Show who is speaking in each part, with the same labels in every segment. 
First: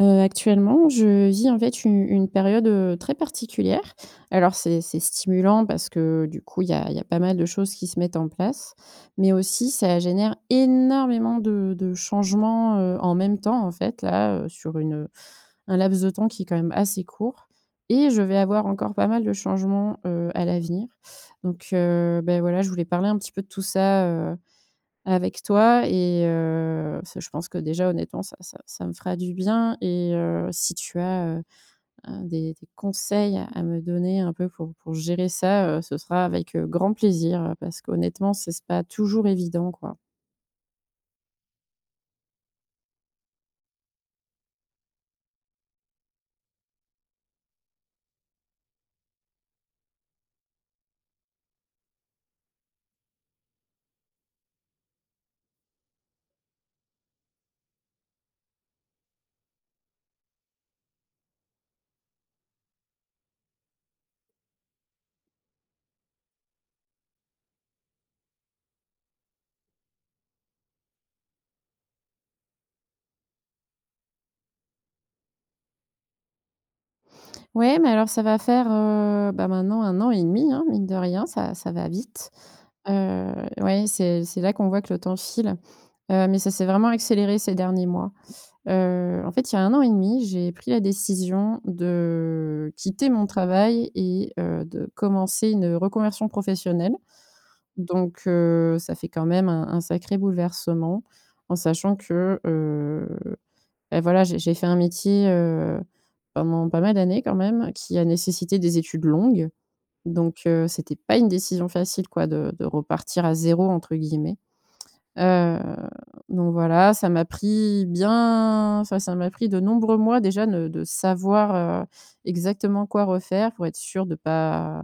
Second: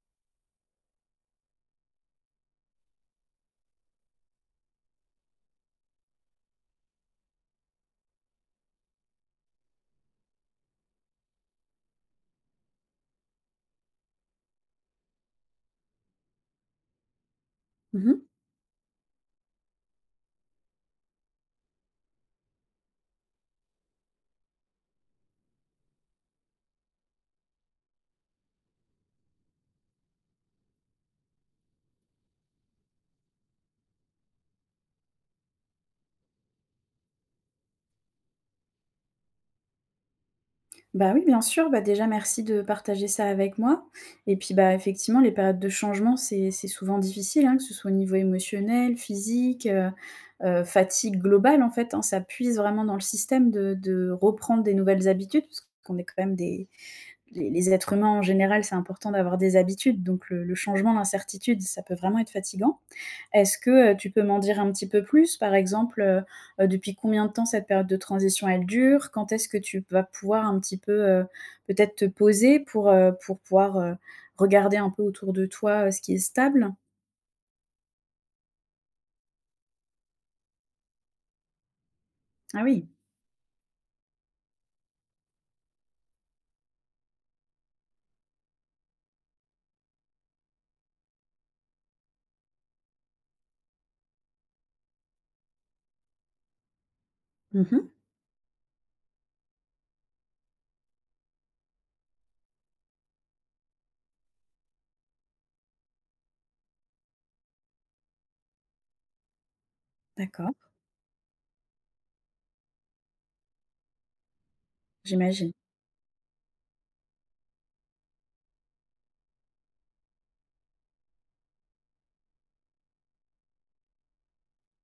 Speaker 1: Heu, actuellement, je vis, en fait, u une période, heu, très particulière alors c'est c'est stimulant parce que, du coup, il y a il y a pas mal de choses qui se mettent en place mais aussi ça génère énormément de de changements, heu, en même temps, en fait, là, heu, sur une, heu, un laps de temps qui est quand même assez court
Speaker 2: Mmh
Speaker 1: et je
Speaker 2: mh.
Speaker 1: vais avoir encore pas mal de changements, heu, à l'avenir, donc, heu, beh voilà, je voulais parler un petit peu de tout ça, heu, avec toi et heu, ça je pense que déjà honnêtement ça ça ça me fera du bien et heu, si tu as, heu, heu, des des conseils à à me donner un peu pour pour gérer ça, heu, ce sera avec, heu, grand plaisir, heu, parce qu'honnêtement c'est c'est pas toujours évident, quoi.
Speaker 2: Bah oui, bien sûr, bah déjà merci de partager ça avec moi et puis, bah effectivement les périodes de changement, c'est c'est souvent difficile, hein, que ce soit au niveau émotionnel, physique, heu heu, fatigue globale, en fait, hein. Ça puise vraiment dans le système de de reprendre des nouvelles habitudes puisqu'on est quand même des les les êtres humains en général, c'est important d'avoir des habitudes, donc le le changement, l'incertitude, ça peut vraiment être fatiguant. Est-ce que, heu, tu peux m'en dire un petit peu plus? Par exemple, heu heu, depuis combien de temps cette période de transition elle dure? Quand est-ce que tu p vas pouvoir un petit peu, heu, peut-être te poser pour, heu, pour pouvoir, heu, regarder un peu autour de toi, heu, ce qui est stable?
Speaker 1: Ouais mais alors ça va faire, heu, bah, maintenant 1 an et 1/2 hein, mine de rien ça ça va vite.
Speaker 2: Ah oui.
Speaker 1: Heu, oui c'est c'est là qu'on voit que le temps file, heu, mais ça s'est vraiment accéléré ces derniers mois. Heu, en fait, il y a 1 an et 1/2, j'ai pris la décision de quitter mon travail et heu, de commencer une reconversion professionnelle.
Speaker 2: Mmh mh.
Speaker 1: Donc, heu, ça fait quand même un un sacré bouleversement en sachant que, heu, bah, voilà, j'ai j'ai fait un métier, heu, pendant pas mal d'années quand même qui a nécessité des études longues. Donc,
Speaker 2: D'accord.
Speaker 1: heu, c'était pas une décision facile quoi de de repartir à «0», entre guillemets.
Speaker 2: J'imagine.
Speaker 1: Heu, donc voilà, ça m'a pris bien enfin ça m'a pris de nombreux mois déjà de de savoir, heu, exactement quoi refaire pour être sûre de pas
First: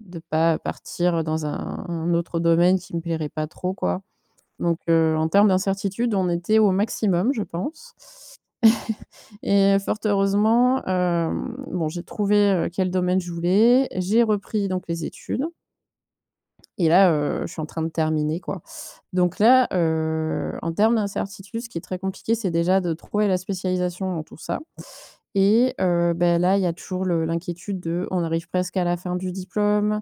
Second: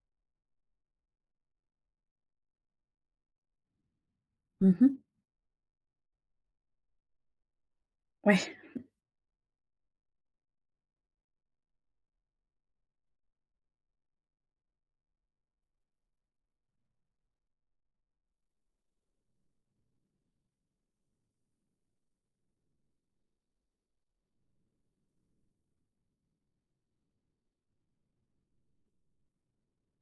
Speaker 1: de pas partir dans un un autre domaine qui me plairait pas trop quoi.
Speaker 2: Mmh
Speaker 1: Donc,
Speaker 2: mh.
Speaker 1: heu, en termes d'incertitude, on était au maximum, je pense
Speaker 2: Ouais.
Speaker 1: et fort heureusement, hem, bon j'ai trouvé, heu, quel domaine je voulais, j'ai repris donc les études. Et là, heu, je suis en train de terminer, quoi donc là, heu, en termes d'incertitude, ce qui est très compliqué, c'est déjà de trouver la spécialisation dans tout ça et heu, bah, là, il y a toujours le l'inquiétude de: on arrive presque à la fin du diplôme.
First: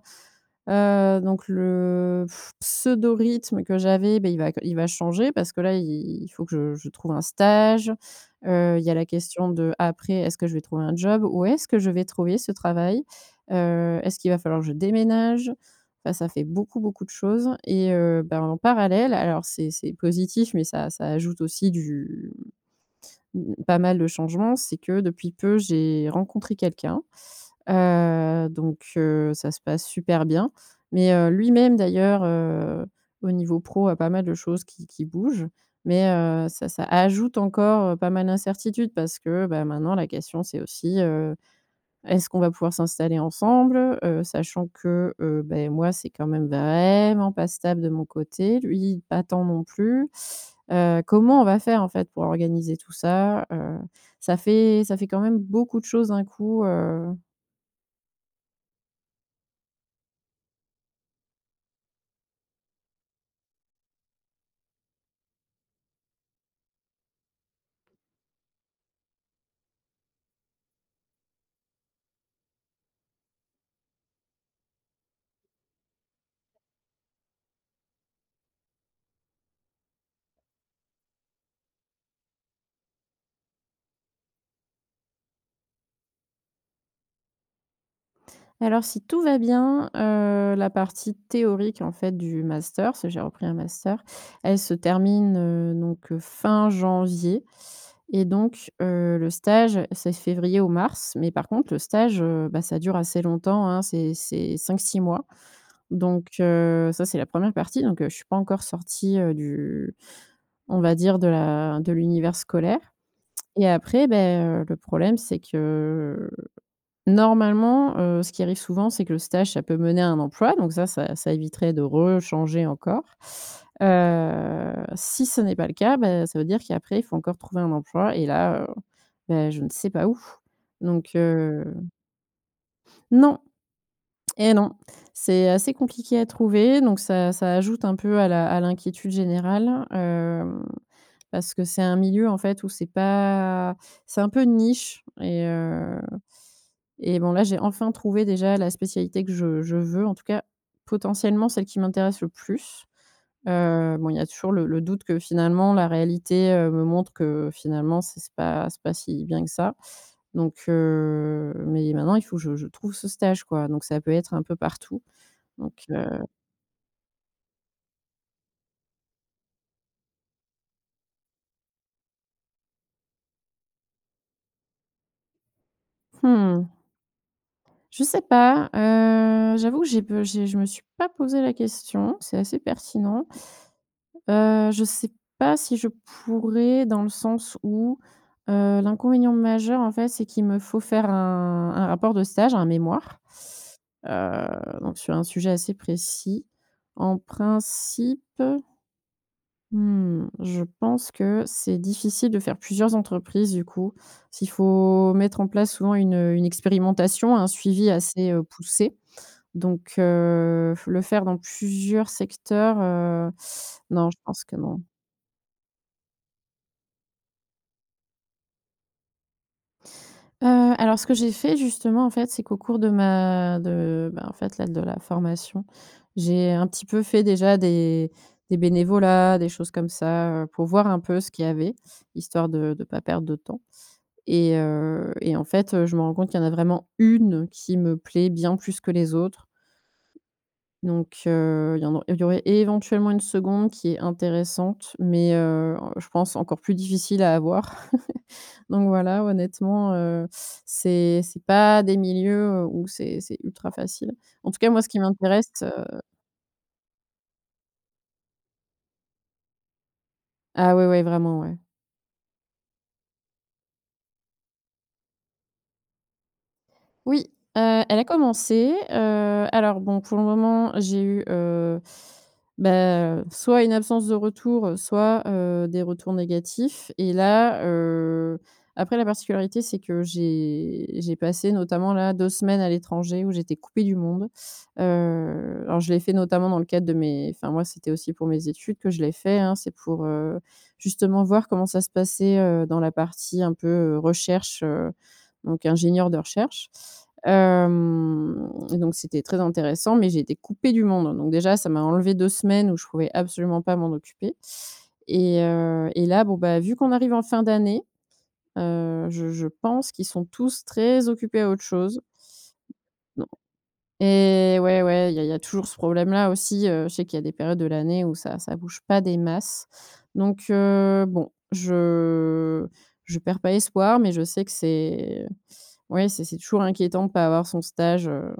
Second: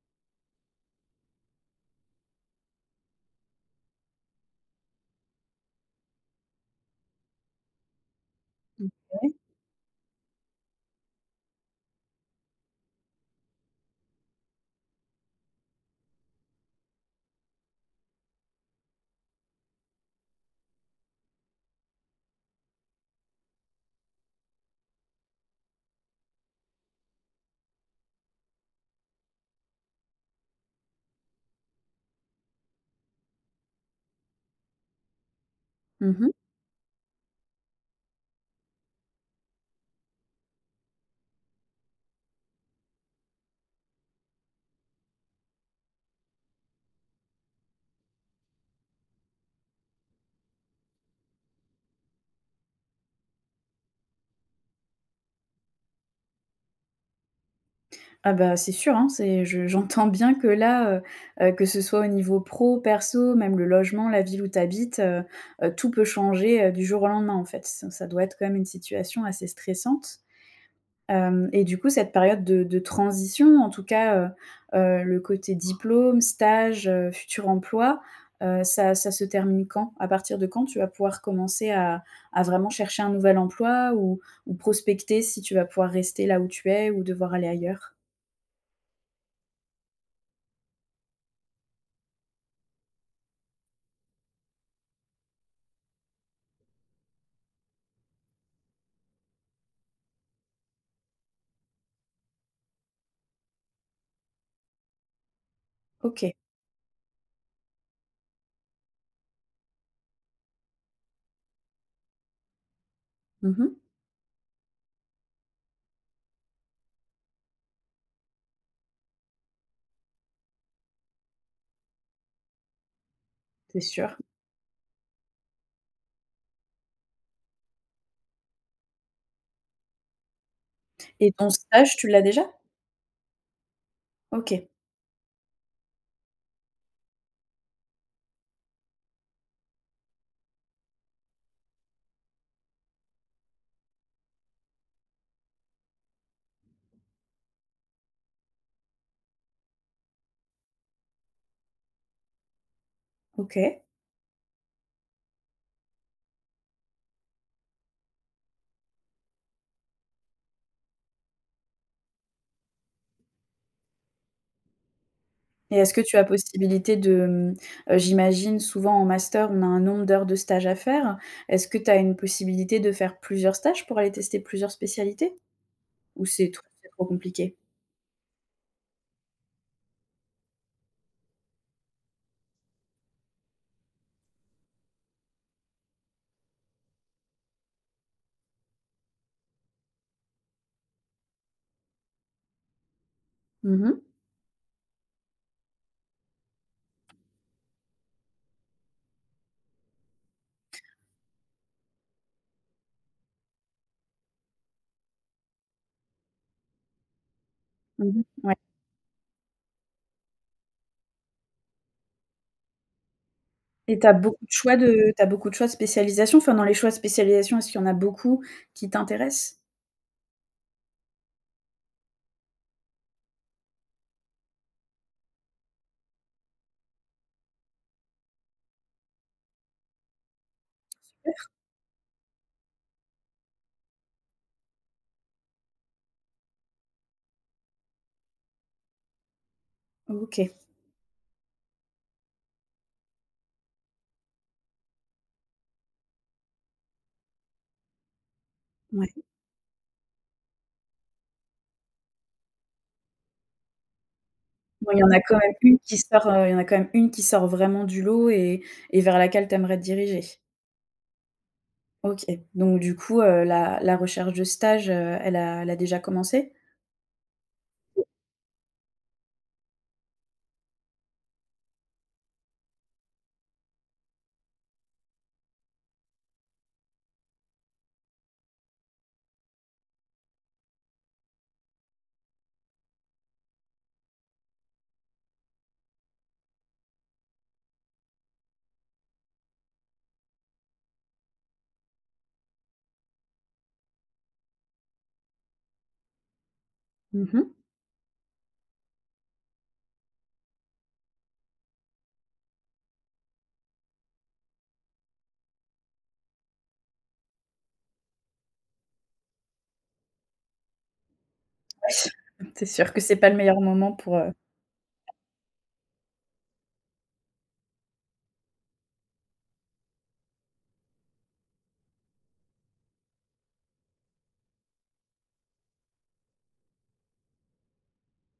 Speaker 1: Heu donc le pseudo rythme que j'avais, bah, il va il va changer parce que, là, il il faut que je je trouve un stage, heu, il
Speaker 2: Mmh
Speaker 1: y a la
Speaker 2: OK.
Speaker 1: question d'après: est-ce que je vais trouver un job? Où est-ce que je vais trouver ce travail? Heu, est-ce qu'il va falloir que je déménage? Bah, ça fait beaucoup, beaucoup de choses et heu, bah, en parallèle, alors, c'est c'est positif mais ça ça ajoute aussi du, mmh, pas mal de changement, c'est que, depuis peu, j'ai rencontré quelqu'un, heu donc heu, ça se passe super bien mais heu, lui-même, d'ailleurs, heu, au niveau pro a pas mal de choses qui qui bougent mais
Speaker 2: Mmh mh.
Speaker 1: heu, ça, ça ajoute encore pas mal d'incertitude parce que, bah, maintenant, la question, c'est aussi, heu: est-ce qu'on va pouvoir s'installer ensemble? Heu, sachant que, heu, bah et moi, c'est quand même vraiment pas stable de mon côté. Lui, pas tant non plus. Heu, comment on va faire, en fait, pour organiser tout ça? Heu, ça fait ça fait quand même beaucoup de choses, d'un coup, heu
Speaker 2: Ah bah, c'est sûr, hein, c'est je j'entends bien que là, heu heu, que ce soit au niveau pro, perso, même le logement, la ville où tu habites, heu heu, tout peut changer, heu, du jour au lendemain, en fait. C ça doit être quand même, une situation assez stressante, hem et du coup, cette période de de transition, en tout cas, heu heu, le côté diplôme, stage, heu, futur emploi, heu, ça ça se termine quand? À partir de quand tu vas pouvoir commencer à à vraiment chercher un nouvel emploi ou ou prospecter, si tu vas pouvoir rester là où tu es ou devoir aller ailleurs?
Speaker 1: Alors, si tout va bien, heu, la partie théorique, en fait, du master, parce que j'ai repris un master, elle se termine, heu, donc fin janvier et donc heu, le stage, c'est février ou mars. Mais par contre le stage, heu, bah ça dure assez longtemps, hein. C'est c'est 5-6 mois donc,
Speaker 2: OK.
Speaker 1: heu, ça, c'est la 1re partie donc je suis pas encore sortie, heu, du on va dire, de la de l'univers scolaire
Speaker 2: Mmh
Speaker 1: et
Speaker 2: mh.
Speaker 1: après, ben, heu, le problème, c'est que, normalement, heu, ce qui arrive souvent, c'est que le stage, ça peut mener à un emploi donc ça, ça ça éviterait de rechanger encore,
Speaker 2: C'est sûr.
Speaker 1: heu, si ce n'est pas le cas, bah ça veut dire qu'après faut encore trouver un emploi et là, heu, ben, je ne sais pas où. Donc
Speaker 2: Et ton
Speaker 1: heu
Speaker 2: stage, tu l'as déjà?
Speaker 1: Non! Eh
Speaker 2: OK.
Speaker 1: non! C'est assez compliqué à trouver. Donc ça ça ajoute un peu à la à l'inquiétude générale, hem, parce que c'est un milieu, en fait, où c'est pas c'est un peu une niche et heu et bon, là, j'ai enfin trouvé, déjà, la spécialité que je je veux, en tout cas, potentiellement celle qui m'intéresse le plus,
Speaker 2: OK.
Speaker 1: heu, bon, il y a toujours le le doute que finalement, la réalité, heu, me montre que, finalement, c'est c'est pas c'est pas si bien que ça. Donc heu, mais maintenant il faut que je je trouve ce stage, quoi. Donc ça peut être un peu partout
Speaker 2: Et
Speaker 1: donc
Speaker 2: est-ce que
Speaker 1: heu
Speaker 2: tu as possibilité de, mmh, heu, j'imagine, souvent en master, on a un nombre d'heures de stage à faire. Est-ce que tu as une possibilité de faire plusieurs stages, pour aller tester plusieurs spécialités? Ou c'est tro
Speaker 1: Mmh.
Speaker 2: c'est trop compliqué?
Speaker 1: Je sais pas, heu, j'avoue que j'ai pe j'ai je me suis pas posé la question. C'est assez pertinent, heu, je sais pas si je pourrais, dans le sens où, heu, l'inconvénient majeur, en fait, c'est qu'il me faut faire un un rapport de stage, un mémoire,
Speaker 2: Mmh mh.
Speaker 1: heu, donc sur un sujet assez précis. En principe, mmh, je pense que c'est difficile de faire plusieurs entreprises, du coup, s'il faut mettre en place souvent une, heu, une expérimentation, un suivi
Speaker 2: Mmh mh,
Speaker 1: assez, heu,
Speaker 2: ouais.
Speaker 1: poussé donc, heu, le faire dans plusieurs secteurs, heu,
Speaker 2: Et tu
Speaker 1: non,
Speaker 2: as
Speaker 1: je pense
Speaker 2: beaucoup de
Speaker 1: que
Speaker 2: choix
Speaker 1: non.
Speaker 2: de tu as beaucoup de choix de spécialisations? Enfin, dans les choix de spécialisations, est-ce qu'il y en a beaucoup qui t'intéressent?
Speaker 1: Heu, alors ce que j'ai fait justement, en fait, c'est qu'au cours de ma de ben, en fait, là, de la formation, j'ai un petit peu fait déjà des des bénévolats, des choses comme ça, heu, pour voir un peu ce
Speaker 2: Super.
Speaker 1: qu'il y avait, histoire de de pas perdre de temps et heu et en fait, heu, je me rends compte qu'il y en a vraiment 1 qui me plaît bien plus que les autres.
Speaker 2: OK.
Speaker 1: Donc heu, il y en au il y aurait éventuellement une 2de qui est intéressante, mais heu, je pense encore plus difficile à avoir, donc
Speaker 2: Ouais.
Speaker 1: voilà, honnêtement, heu, c'est c'est pas des milieux où c'est c'est ultra facile. En tout cas, moi, ce
Speaker 2: Bon, il
Speaker 1: qui
Speaker 2: y en a quand même
Speaker 1: m'intéresse
Speaker 2: 1 qui
Speaker 1: heu
Speaker 2: sort, heu, il y en a quand même 1 qui sort vraiment du lot et et vers laquelle tu aimerais te diriger?
Speaker 1: Ah ouais, ouais, vraiment, ouais.
Speaker 2: OK donc du coup, heu, la la recherche de stage, heu, elle a elle a déjà commencé?
Speaker 1: Oui, heu, elle a commencé, heu, alors, bon, pour le moment, j'ai eu, heu, beh, heu, soit une absence de retour, soit, heu, des retours négatifs et là, heu, après, la particularité, c'est que j'ai j'ai passé, notamment, là, 2 semaines à l'étranger où j'étais coupée du monde, heu, alors, je l'ai fait, notamment, dans le cadre de mes enfin, moi, c'était aussi pour mes études que je l'ai fait, hein. C'est pour, heu, justement voir comment ça se passait, heu, dans la partie un peu, heu, recherche, heu, donc ingénieur de recherche,
Speaker 2: Mmh mh.
Speaker 1: hem, donc c'était très intéressant. Mais j'étais coupée du monde. Donc déjà, ça m'a enlevé 2 semaines où je pouvais absolument pas m'en occuper et heu et là, bon, bah, vu qu'on arrive en fin d'année, heu, je je pense qu'ils sont tous très occupés à autre chose.
Speaker 2: Oui, c'est sûr que c'est
Speaker 1: Non
Speaker 2: pas le meilleur moment pour, heu
Speaker 1: et ouais, ouais, il y a il y a toujours ce problème-là, aussi, heu, je sais qu'il y a des périodes de l'année où ça ça bouge pas des masses. Donc heu, bon, je je perds pas espoir, mais je sais que c'est ouais, c'est c'est toujours inquiétant de pas avoir son stage, heu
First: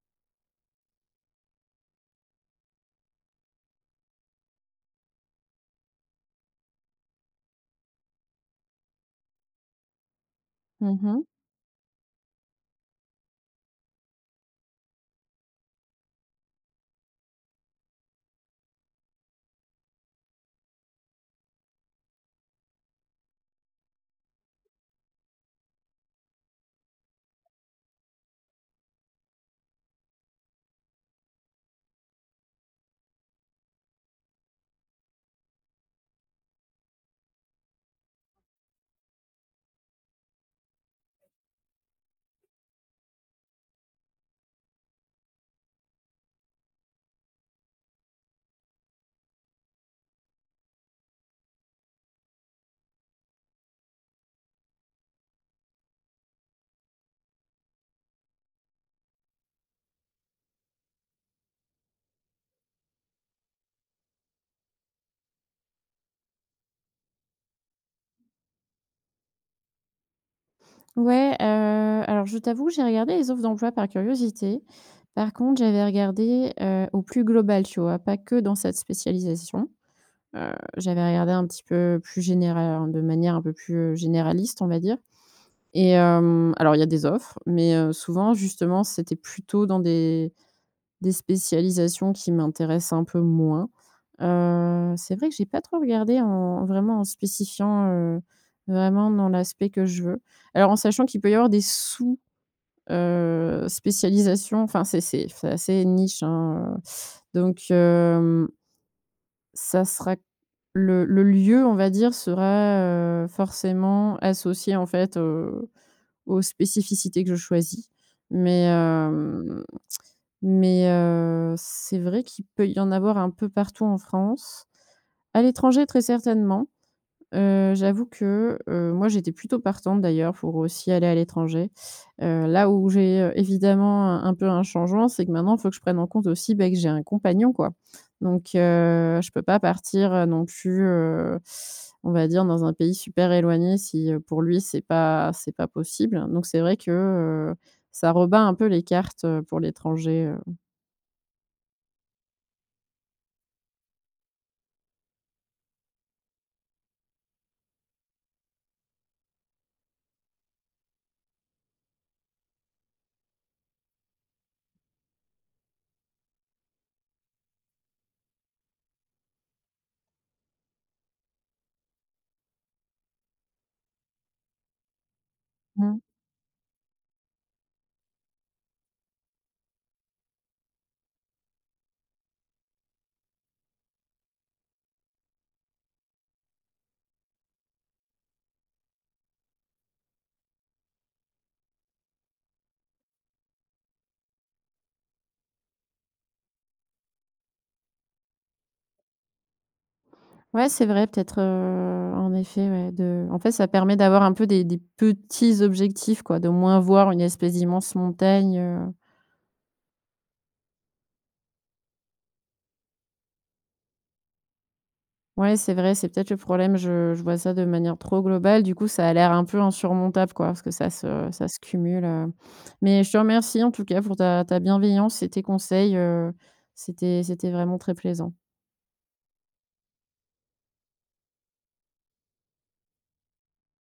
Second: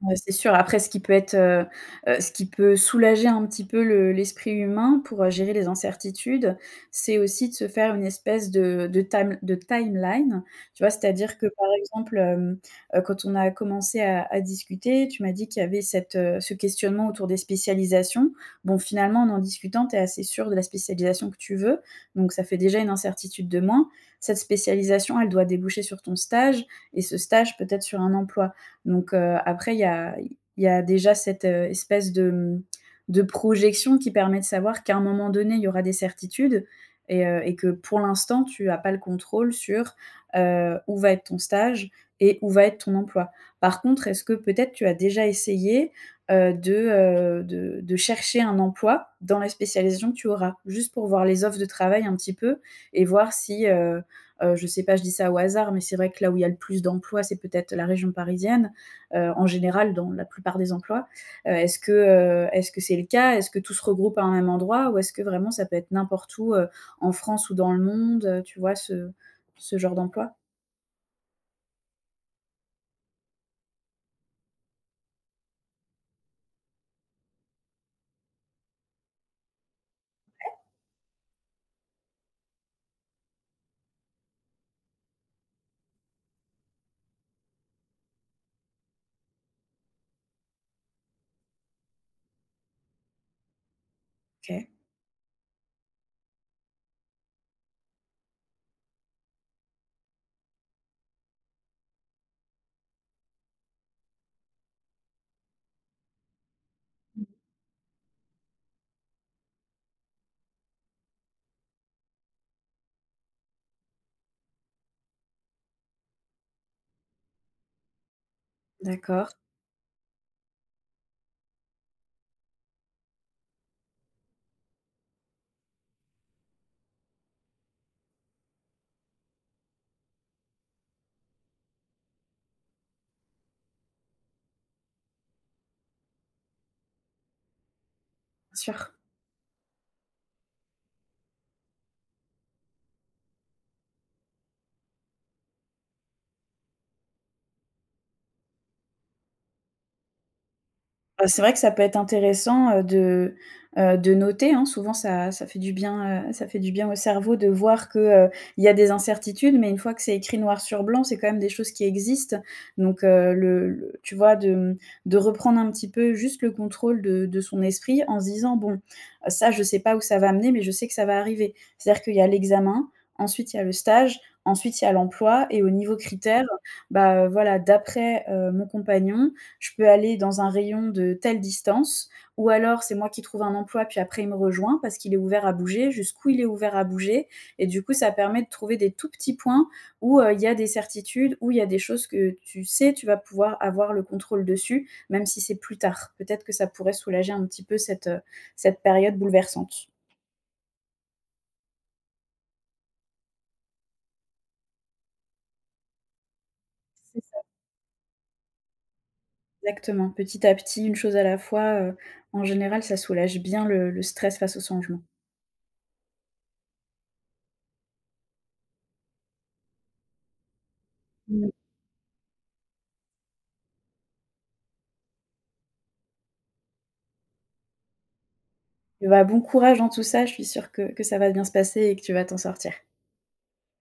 Speaker 2: Ouais c'est sûr, après ce qui peut être, heu heu, ce qui peut soulager un petit peu le l'esprit humain pour, heu, gérer les incertitudes, c'est aussi de se faire une espèce de de tam de timeline, tu vois?
Speaker 1: Mmh mh.
Speaker 2: C'est-à-dire que par exemple, hem, heu, quand on a commencé à à discuter, tu m'as dit qu'il y avait cette, heu, ce questionnement autour des spécialisations. Bon, finalement en en discutant, tu es assez sûre de la spécialisation que tu veux, donc ça fait déjà une incertitude de moins. Cette spécialisation, elle doit déboucher sur ton stage et ce stage peut-être sur un emploi. Donc, heu, après il y a il y a déjà cette, heu, espèce de, mmh, de projection qui permet de savoir qu'à un moment donné, il y aura des certitudes et heu et que pour l'instant tu as pas le contrôle sur, heu, où va être ton stage et où va être ton emploi. Par contre, est-ce que peut-être tu as déjà essayé, heu, de, heu, de de chercher un emploi dans la spécialisation que tu auras? Juste pour voir les offres de travail un petit peu et voir si, heu heu, je sais pas, je dis ça au hasard, mais c'est vrai que là où il y a le plus d'emplois, c'est peut-être la région parisienne. Heu, en général dans la plupart des emplois. Heu, est-ce que, heu, est-ce que c'est le cas? Est-ce que tout se regroupe à un même endroit? Ou est-ce que vraiment ça peut être n'importe où, heu, en France ou dans le monde, heu, tu vois ce ce genre d'emploi?
Speaker 1: Ouais, heu, alors, je t'avoue, j'ai regardé les offres d'emploi par curiosité. Par contre, j'avais regardé, heu, au plus global, tu vois? Pas que dans cette spécialisation, heu,
Speaker 2: OK.
Speaker 1: j'avais regardé un petit peu plus généra de manière un peu plus, heu, généraliste, on va dire et hem, alors il y a des offres mais heu, souvent, justement, c'était plutôt dans des des spécialisations qui m'intéressent un peu moins,
Speaker 2: OK.
Speaker 1: heu, c'est vrai que j'ai pas trop regardé en en vraiment, en spécifiant, heu, vraiment dans l'aspect que je veux. Alors en sachant qu'il peut y avoir des sous, heu, spécialisations. Enfin, c'est c'est f c'est assez niche, hein, heu
Speaker 2: Mmh.
Speaker 1: donc hem, ça sera le le lieu, on va dire, sera, heu, forcément associé, en fait, heu, aux spécificités que je choisis. Mais
Speaker 2: D'accord.
Speaker 1: hem, mais heu, c'est vrai qu'il peut y en avoir un peu partout en France, à l'étranger très certainement, heu, j'avoue que, heu, moi, j'étais plutôt partante, d'ailleurs, pour aussi aller à l'étranger, heu, là où j'ai, heu, évidemment, un un peu, un changement, c'est que maintenant, il faut que je prenne en compte aussi, ben, que j'ai un compagnon, quoi. Donc
Speaker 2: Bien sûr.
Speaker 1: heu, je peux pas partir, heu, non plus, heu, on va dire dans un pays super éloigné si, heu, pour lui, c'est pas c'est pas possible donc c'est vrai que, heu, ça rebat un peu les cartes, heu, pour l'étranger heu
Speaker 2: Heu, c'est vrai que ça peut être intéressant de, heu, de noter hein, souvent ça ça fait du bien, heu, ça fait du bien au cerveau de voir que, heu, il y a des incertitudes, mais une fois que c'est écrit noir sur blanc, c'est quand même des choses qui existent. Donc, heu, le le tu vois, de m de reprendre un petit peu juste le contrôle de de son esprit en se disant bon: «Ça je sais pas où ça va amener, mais je sais que ça va arriver». C'est-à-dire qu'il y a l'examen, ensuite il y a le stage, ensuite il y a l'emploi et au niveau
Speaker 1: Mmh.
Speaker 2: critère, bah, heu, voilà, d'après, heu, mon compagnon, je peux aller dans un rayon de telle distance. Ou alors c'est moi qui trouve un emploi et puis après il me rejoint parce qu'il est ouvert à bouger. Jusqu'où il est ouvert à bouger? Et du coup, ça permet de trouver des tout petits points où, heu, il y a des certitudes, où il y a des choses que tu sais, tu vas pouvoir avoir le contrôle dessus, même si c'est plus tard. Peut-être que ça pourrait soulager un petit peu cette, heu, cette période bouleversante.
Speaker 1: Ouais, c'est vrai, peut-être, heu, en effet, ouais de, en fait ça permet d'avoir un peu des des petits objectifs quoi d'au moins voir
Speaker 2: C'est
Speaker 1: une
Speaker 2: ça.
Speaker 1: espèce d'immense montagne, heu
Speaker 2: Exactement, petit à petit, une chose à la fois, heu, en général ça soulage bien le le stress face aux changements.
Speaker 1: Ouais, c'est vrai, c'est peut-être le problème, je je vois ça de manière trop globale, du coup ça a l'air un peu insurmontable quoi parce que ça se ça
Speaker 2: Mmh.
Speaker 1: se cumule, heu, mais je te remercie en tout cas pour ta ta bienveillance et tes conseils, heu, c'était c'était vraiment très plaisant.
Speaker 2: Eh beh, bon courage dans tout ça, je suis sûre que que ça va bien se passer et que tu vas t'en sortir.